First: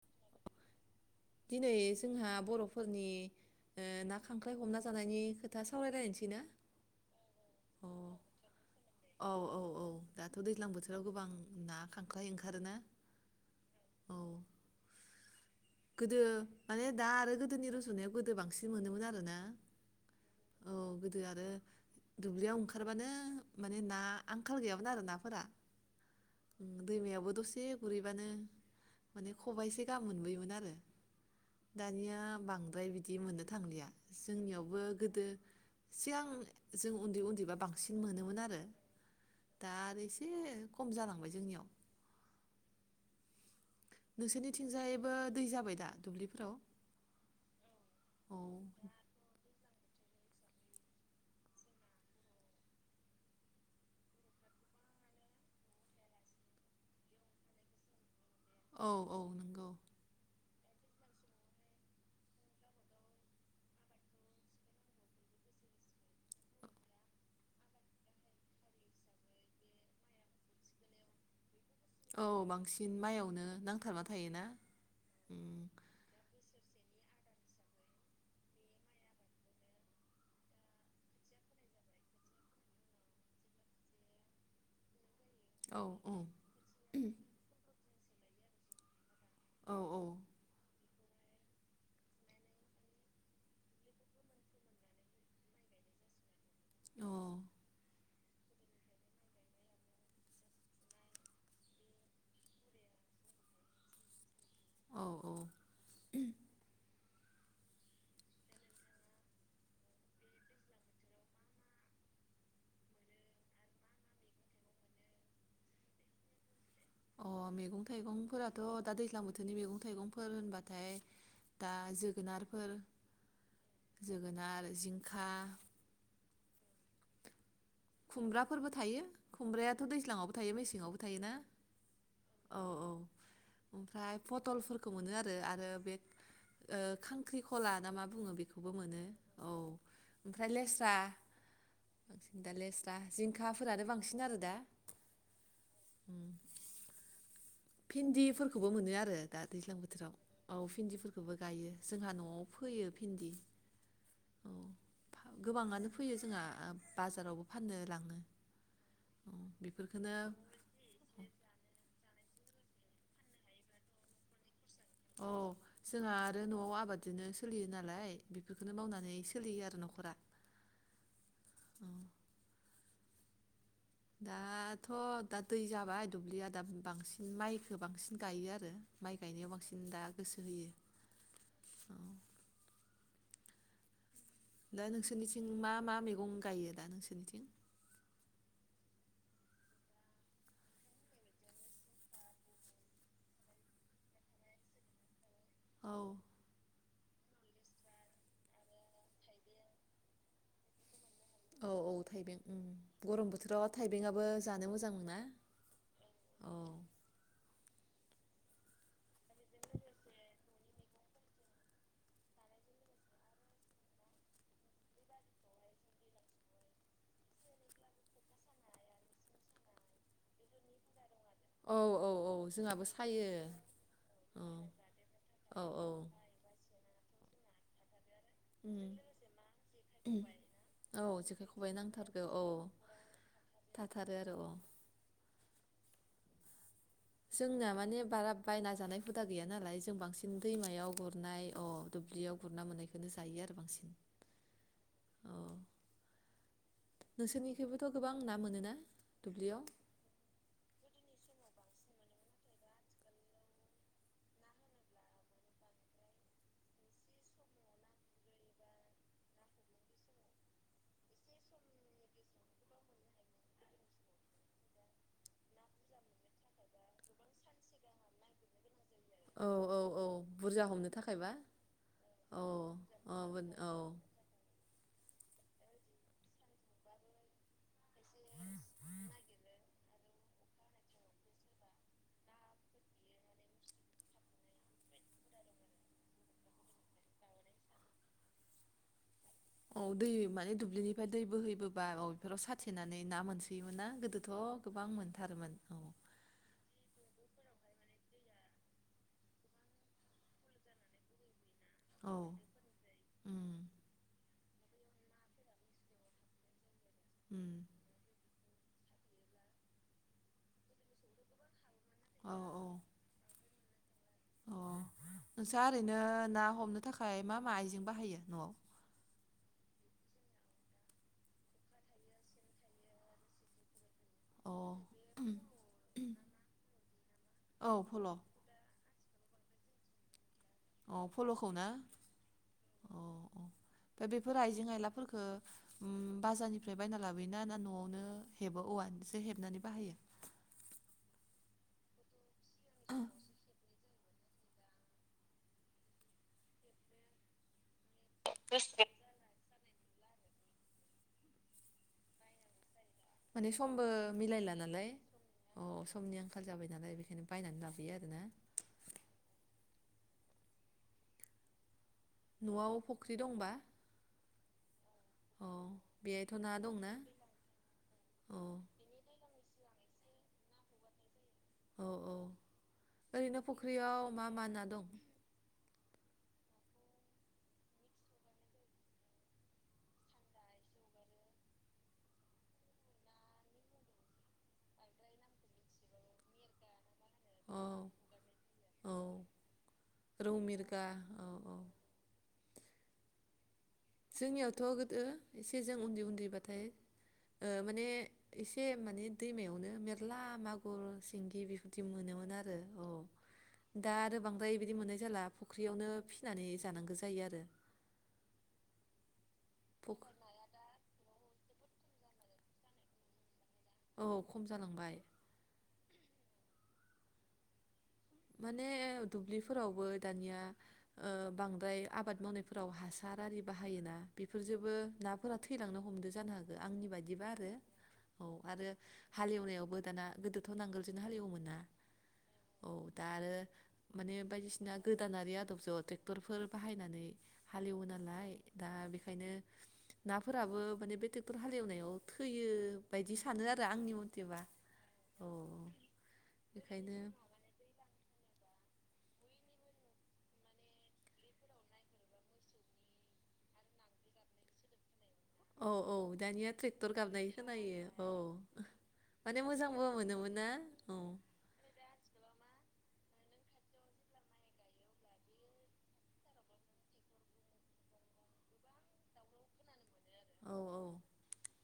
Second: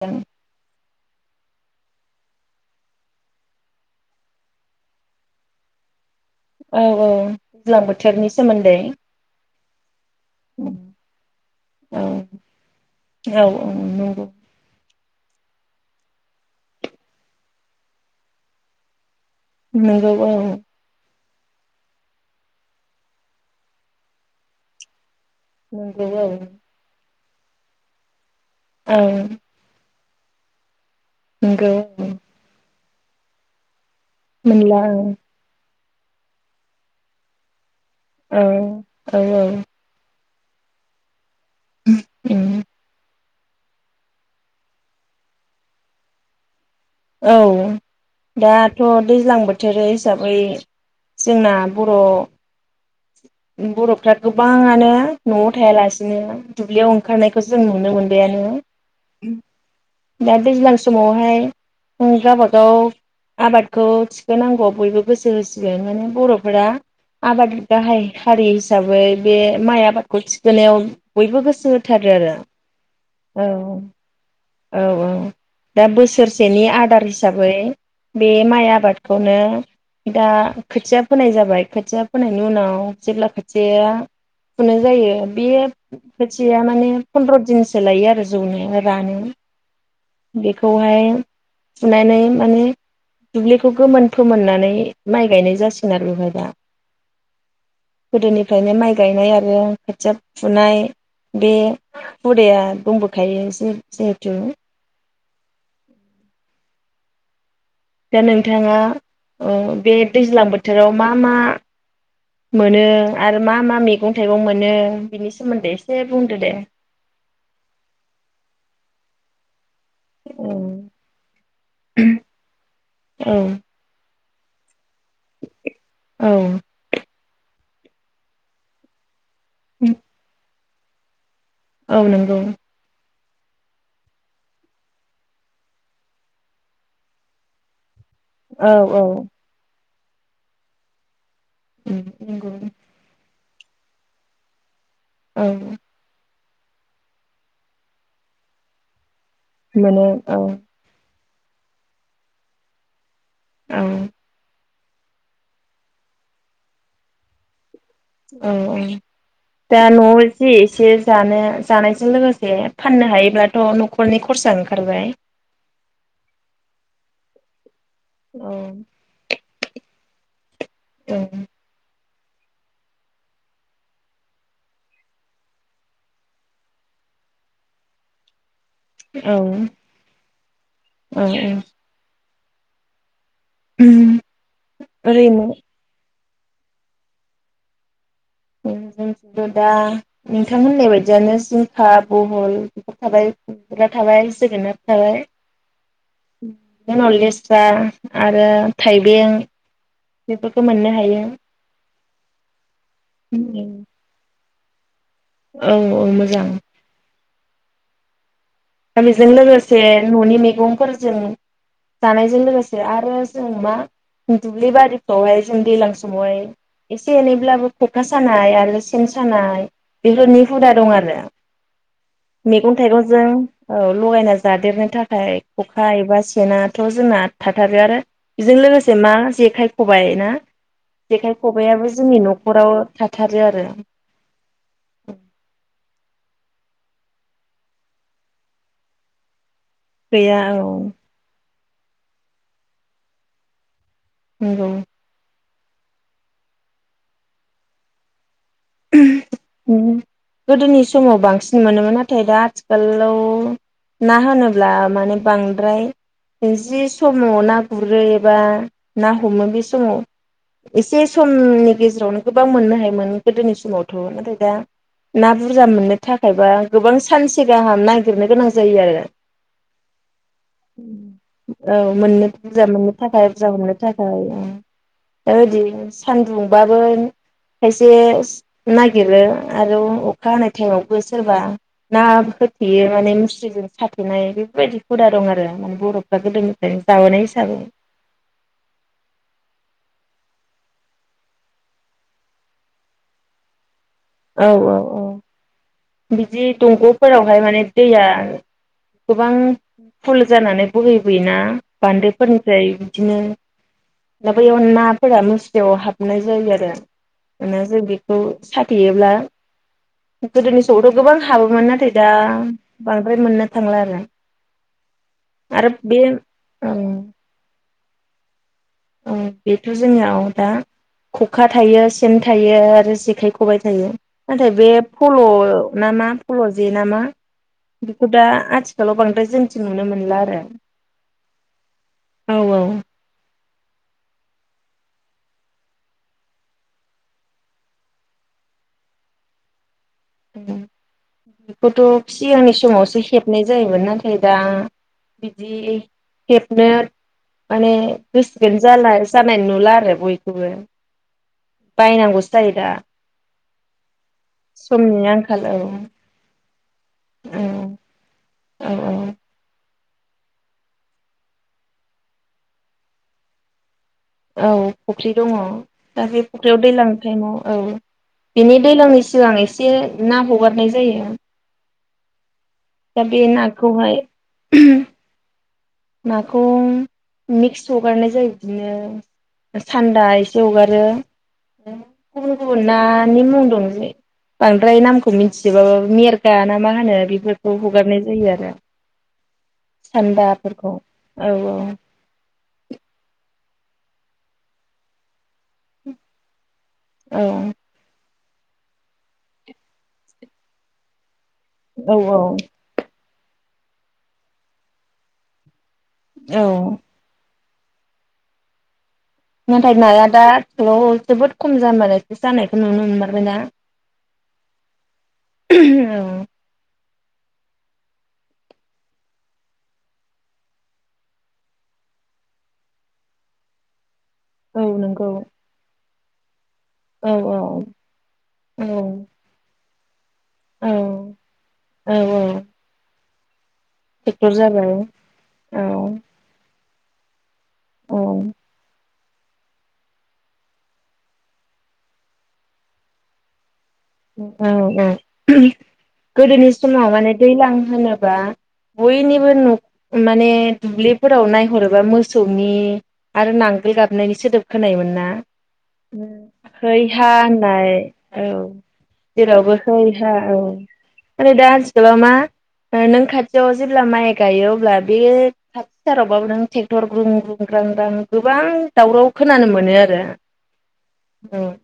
औ दिनै ओ जोंहा बर'फोरनि ओ ना खांख्राइ हमना जानायनि खोथा सावरायलायनोसै। ना? औ औ दैज्लां अ बोथोरनि सोमोन्दै औ औ औ दाथ' दैज्लां बोथोराव गोबां ना औ खांख्राय ओंखारोना औ औ नंगौ गोदो माने दा आरो गोदोनि रजुनायाव गोदो बांसिन मोनोमोन आरो ना नंगौ औ गोदो आरो दुब्लियाव ओंखारबानो माने ना आंखाल गैयामोन आरो ना नंगौ औ दैमायावबो दसे गुरहैबानो औ माने खबाय से गाहाम मोनबोयोमोन आरो नंगौ औ दानिया बांद्राय बिद बिदि मोननो थांलिया मोनला जोंनियावबो औ गोदो सिगां जों उन्दै उन्दैबा बाग सिन औ मोनोमोन आरो औ दा आरो इसे ए खम जालांबाय जोंनियाव [unintelligible] नोंसोरनिथिंजायबो दै जाबाय दा दुब्लिफोराव औ औ दाथ' दैज्लां बोथ थोरै हिसाबै जोंना बर' बर'फ्रा गोबाङानो न'आव थायालासिनो दुब्लियाव ओंखारनायखौ जों नुनो मोनो। बेनो औ औ नंगौ [unintelligible] दैज्लां समावहाय गावबागाव आबादखौ थिखोनांगौ बयबो गोसो होसिगोन माने बर'फोरा आबाद गाहाय हारि हिसाबै बे माइ आबादखौ थिखोनायाव बयबो गोस औ बांसिन माइआवनो औ नांथाबना थायोना। सेनि आदार हिसाबै बे माइ आबादखौनो दा खोथिया फोनाय जाबाय खोथिया फोनाय बिनि उनाव जेब्ला खोथिया फुनो जायो बे औ औ खोथिया माने फन्द्र दिनस सोलायो आरो ज'नो रानो औ औ बेखौहाय फुनानै माने दुब्लिखौ गोमोन फोमोननानै माइ गायनाय जासिगोन आरो बेवहाय दा औ गोदोनिफ्रायनो माइ गायनाय आरो खोथिया फुनाय बे हुदाया दंबोखायो जि जिहेथु औ औ दा नोंथाङा अ बे दैज्लां बोथोराव मा मा मोनो आरो मा मा मैगं थाइगं मोनो बेनि सोमोन्दै एसे बुंदो दे। अ मैगं थाइगंफोराथ दा दैज्लां बोथोरनि मैगं थायगंफोर औ होनबाथाय दा जोगोनारफोर औ जोगोनार जिंखा औ। खुमब्राफोरबो थायो। खुमब्रायाथ दैज्लाङावबो थायो मेसे सेङावबो थायोना। औ नंगौ। औ औ ओमफ्राय पटलफोरखौ मोनो आरो आरो बे ओ खांख्रिखला ना मा बुङो बेखौबो मोनो औ। ओमफ्राय लेस्रा। उ बांसिन दा नंगौ। लेस्रा जिंखाफोरानो बांसिन आरो दा। औ। उम भिन्दिफोरखौबो मोनो आरो। दा दैज्लां बोथोराव औ भिन्दिफोर खौबो गायो जोंहा न'आव फोयो भिन्दि औ। औ गोबाङानो फैयो जोंहा बाजारावबो फानो। औ औ दा न'आव बेफोरखौनो जे एसे जानो जानायजों लोगोसे से फाननो हायोब्लाथ' न'खरनि खरसा ओं औ जोंहा आरो न'आव आबाद दिनो सोलियोना लाय औ बेफोरखौनो मावनानै सोलियो आरो न'खरा औ औ। दाथ' दा दै जाबाय दुब्लिया दा बांसिन माइखो बांसिन गायो आरो। माइ औ गायनायाव बांसिन दा गोसो होयो औ। उम। दा नोंसोरनिथिं मा-मा मैगं गायो दा नोंसोरनिथिं औ जोंनिथिं थ दा नोंथां होननाय बायदियानो जिंखा बहल बेफोर थाबाय खुमब्रा थाबाय जोगोनार थाबाय। औ उम। जोंनाव लेस्रा आरो थाइबें। बेफोरखौ मोननो हायो। औ औ थाइबें गरम बोथोराव थाइबेंआबो जानो मोजां मोना औ औ मोजां। औ दा बेजों लोगोसे न'नि मेगंफोरजों जानायजों लोगोसे आरो जों मा दुब्लि बारिफ्रावहाय जों दैज्लां समावहाय एसे एनैब्लाबो खखा सानाय आरो सेन सानाय बेफोरनि हुदा दं आरो। औ औ औ मैगं जोंहाबो थाइगंजों सायो। औ लगायना औ जादेरनो थाखाय औ औ खखा एबा सेना थ' जोंना थाथारो आरो बेजों उम लोगोसे मा जेखाइ खबाइ ना औ जेखाइ खबाइ खबाइयाबो जोंनि नांथारगौ औ न'खराव थाथारो आरो थाथारो आरो औ उम। जोंना माने बारा बायना जानाय हुदा गैया नालाय जों बांसिन गैया औ दैमायाव गुरनाय अ दुब्लियाव गुरना मोननायखौनो जायो आरो बांसिन। नोंगौ। अ नोंसोरनिखैबोथ' गोबां ना मोनो उम गोदोनि समाव बांसिन मोनोमोन नाथाय दा आथिखालाव ना होनोब्ला माने बांद्राय जि समाव ना गुरो एबा ना हमो बे समाव एसे समनि गेजेरावनो गोबां मोननो हायोमोन गोदोनि समावथ' नाथाय दा ना बुरजा मोननो थाखायबा गोबां सानसे गाहाम नागिरनो गोनां जायो आरो। औ औ औ बुरजा हमनो थाखायबा औ मोननो औ बुरजा मोननो औ थाखाय मोन बुरजा औ मोननो थाखाय ओं ओदि सान्दुंबाबो खायसे नायागिरो आरो अखा हानाय टाइमावबो सोरबा ना होथेयो माने मुस्रिजों साथेनाय बेफोरबायदि हुदा दं आरो माने बर'फ्रा गोदोनिफ्रायनो जाबोनाय हिसाबै। औ दै माने दुब्लिनिफ्राय दै बोहैबोबा बेफोराव साथेनानै ना मोनसोयोमोन ना। गोदोथ' औ औ गोबां औ मोनथारोमोन औ। फोरावहाय माने दैया गोबां फुल जानानै बोहैबोयोना औ बान्दोफोरनिफ्राय बिदिनो उम दा बैयाव नाफोरा मुस्रियाव हाबनाय जायो आरो। उम [unintelligible] बेखौ [unintelligible] थेयोब्ला गोदोनि समआवथ' गोबां हाबोमोन नाथाय दा औ औ बांद्राय मोननो थांला आरो। अ नोंसा आरो बे ओरैनो ना हमनो ओं थाखाय मा मा आइजें बाहायो न'आव? औ बेथ' जोंनियाव दा खखा थायो सेन थायो आरो जेखाइ खबाइ थायो। नाथाय अ बे फल' नामा फल' जे नामा औ फल' बेखौ दा आथि आथिखालाव बांद्राय जन्थि नुनो मोनला आरो। अ फल'खौ ना औ अ औ। दा बेफोर आइजें आयलाफोरखो ओम बाजारनिफ्राय बायना लाबोयोना ना न'आवनो हेबो औवानिसो हेबनानै बाहायो? ओं बेखौथ' फिस सिगांनि समावसो हेबनाय जायोमोन नाथाय हेबा बिदि हेबनो माने [inaudible] जलाामानि नुला आरो बयखौबो बायनांगौसो जायो दा। माने समबो मिलायला नालाय समनि आंखाल औ। अ समनि आंखाल जाबाय नालाय बेखायनो बायनानै लाबोयो आरोना। अ औ। न'आव फुख्रि दंबा औ फख्रि दङ अ दा बे बेहायथ' ना फख्रियाव दैज्लां दंना टाइमाव औ अ बिनि दैज्लांनि सिगां एसे एसे ना हगारनाय जायो। औ औ। दा बे ओरैनो नाखौहाय फुख्रियाव मा मा ना दं? नाखौ मिक्स हगारनाय जायो, बिदिनो सान्दा एसे हगारो गुबुन गुबुन नानि मुं दं बांद्राय नामखौ मिथिजोबाबो मेरगा ना मा होनो बे खौ औ हगारनाय जायो आरो औ सानदाब फोरखौ औ औ। जोंनियावथ' गोदो एसे जों उन्दै उन्दैबाथाय, औ ओ माने एसे माने दैमायावनो मेरला मागुर सिंगि बेफोरदि औ मोनोमोन औ आरो ओ। दा आरो बांद्राय बिदि मोननाय जाला फ ओंख्रियावनो औ फिनानै जानांगौ जायो आरो। नाथाय फख नाया दा खल' जोबोद खम जालायसो जानायखौ नुनो मोनमारबाय ना? औ खम जालांबाय। औ। माने दुब्लिफोरावबो दानिया बांद्राय आबाद मा? वनायफोराव हासार आरि बाहायोना? औ बेफोरजोबो नंगौ नाफोरा थैलांनो हमदो। जानो। आंनि औ बायदिबा आरो, औ आरो हालेवनायावबो दाना गोदोथ' औ नांगोलजोंनो हालेवोमोनना औ औ औ। दा आरो माने ट्रेक्टर जाबाय औ बायदिसिना गोदानारि आदब औ ज ट्रेक्टरफोर। बाहायनानै हालेवो औ नालाय दा बे ओंखायनो नाफोराबो माने बे ट्रेक्टर हालेवनायाव थैयो बायदि सानो आरो आंनि मथेबा औ औ गोदोनि समाव बेखायनो माने दैज्लां होनोबा, बयनिबो न' माने दुब्लिफोराव नायहरोबा मोसौनि आरो नांगोल गाबनायनि सोदोब खोनायोन ना? औ औ दानिया है ट्रेक्टर हा गाबनाय होननाय खोनायो औ माने जेरावबो हो मोजांबो हा औ मोनोमोन ना औ आरो दा, आथिखालाव मा नों खाथियाव जेब्ला माइ गायो अब्ला बे खाथि सारावबाबो नों ट्रेक्टर ग्रुं ग्रुं ग्रां ग्रां गोबां दावराव खोनानो मोनो आरो औ औ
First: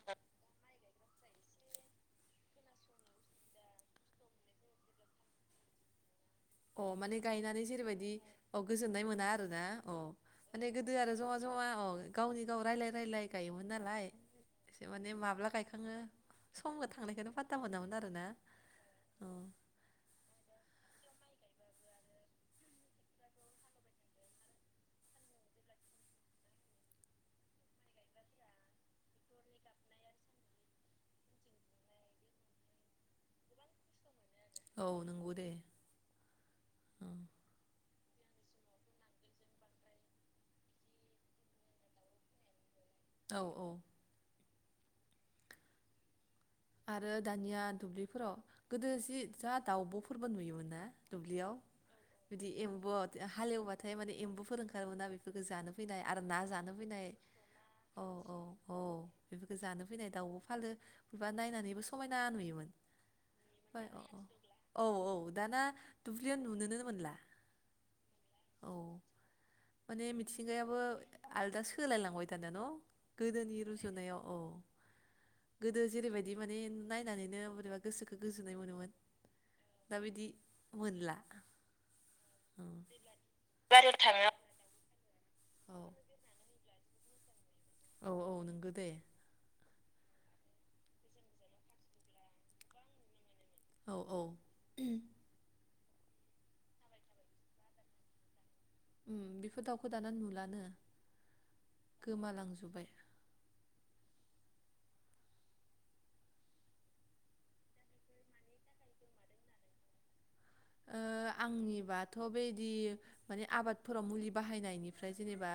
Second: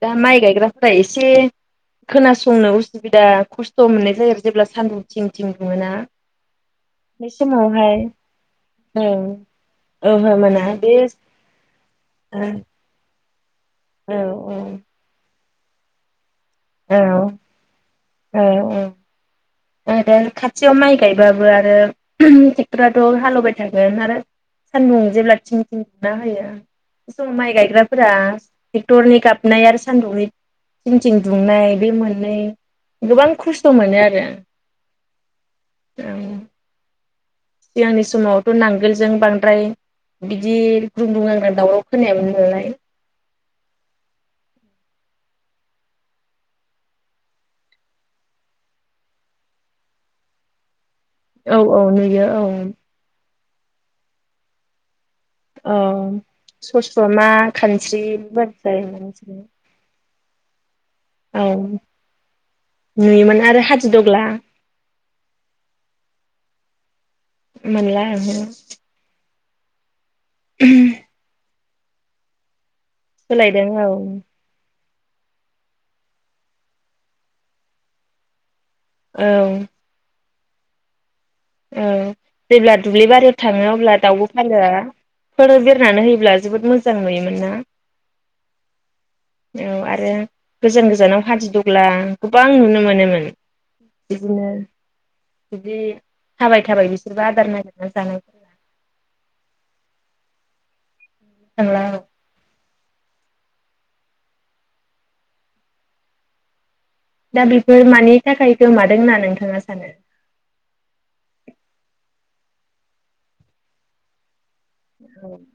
दा माइ गायग्राफोरा एसे, खोनासंनो उसुबिदा खस्थ' मोननाय जायो आरो जेब्ला सान्दुं थिं थिं दुङोना, अ माने बे गायनानै समावहाय जेरैबायदि अ गोजोननाय मोना ओं आरो ना अ ओहो मोना माने बे गोदो आरो जमा जमा अ गावनि औ गाव राय्लाय रायलाय, गायोमोन नालाय औ एसे माने माब्ला गाय खाङो समल औ थांनायखौनो फाथा मोनामोन आरोना औ आरो खाथियाव माइ गायबाबो आरो ट्रेक्टराथ' हालेवबाय थागोन आरो सान्दुं जेब्ला थिं थिं दुंना होयो बे समाव माइ गायग्राफोरा ट्रेक्टरनि गाबनाय आरो सानदुंनि थिं थिं दुंनाय बे मोननै गोबां खस्थ' मोनो आरो औ नंगौ दे सिगांनि समावथ' नांगोलजों बांद्राय बिदि ग्रुंग्रुं ग्रांग्रां दावराव खोनायामोन नालाय, औ औ आरो दानिया दुब्लिफोराव गोदो जि जा दाउब'फोरबो नुयोमोन ना? दुब्लियाव औ औ नुयो औ बिदि एम्बु हालेवबाथाय माने एम्बुफोर ओंखारोमोन [unintelligible] बेफोरखौ जानो औ फैनाय आरो ना जानो फैनाय सस्रमा खानस्रि औ औ बेबादि औ जायोमोन बेफोरखौ जानो फैनाय, दाउबो फालो बा औ नायनानैबो समायना नुयोमोन नुयोमोन आरो फोर हादिदग्ला औ औ दाना दुब्लियाव नुनो नो मोनला मोनला ओंहो औ माने मिथिंगायाबो आलदासो सोलायलांबाय थादों न' गोदोनि सोलायदों औ रुजुनायाव अ गोदो जेरैबायदि माने नायनानैनो बोरैबा गोसो गोजोन औ मोनला ओ जेब्ला दुब्लि बारियाव थाङो अब्ला दाउब' फालोया फोर औ बिरनानै होयोब्ला जोबोद मोजां मोजां नुयोमोन ना? औ औ नंगौ दे [inaudible] औ आरो गोजान गोजानाव हादिद'ग्ला गोबां नुनो मोनोमोन। औ औ बिदिनो बिदि थाबाय थाबाय बिसोरबो आदार नागिरना जानायफोरा उम बिफोर दाउखौ दाना नुलानो थांला गोमालांजोब्बाय। दा बेफोर मानि थाखाय गोमादों होनना नोंथाङा सानो? ओ आंनिबाथ' बेदि माने आबादफोराव मुलि बाहायनायनिफ्राय जेनेबा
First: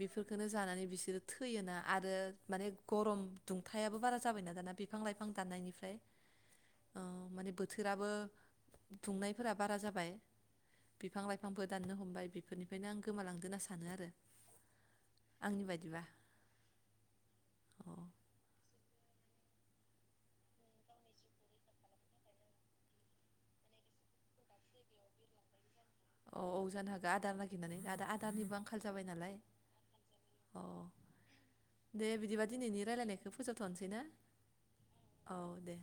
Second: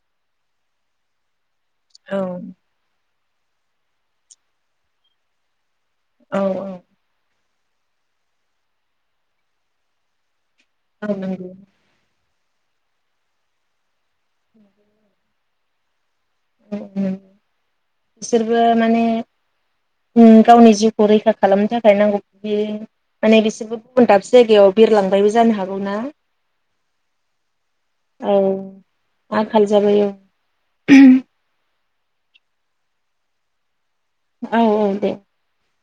बेफोरखौनो जानानै बिसोरो थै फैयोना आरो औ माने गरम दुंथायाबो बारा जाबायना दाना बिफां लाइफां दाननायनिफ्राय। औ औ। थोराबो दुंनायफोरा बारा जाबाय। औ बिफां नंगौ लाइफांबो दाननो हमबाय बि फोरनिफायनो आं गोमालांदो होनना सानो आरो आंनि बायदिबा। औ नोंगौ। अ बिसोरबो माने गावनि ओ जिउखौ रैखा खालामनो थाखाय नांगौ बियो माने बिसोरबो गुबुन दाब जायगायाव बिरलांबायबो जानो हा अ औ जानो हागौ आदार नागिरनानै आदा औ आदारनिबो आंखाल जाबाय नालाय आंखाल जाबाय औ अ दे बिदिबा दिनैनि रायलायनायखौ फोजोबथनोसै ना? औ औ दे। औ दे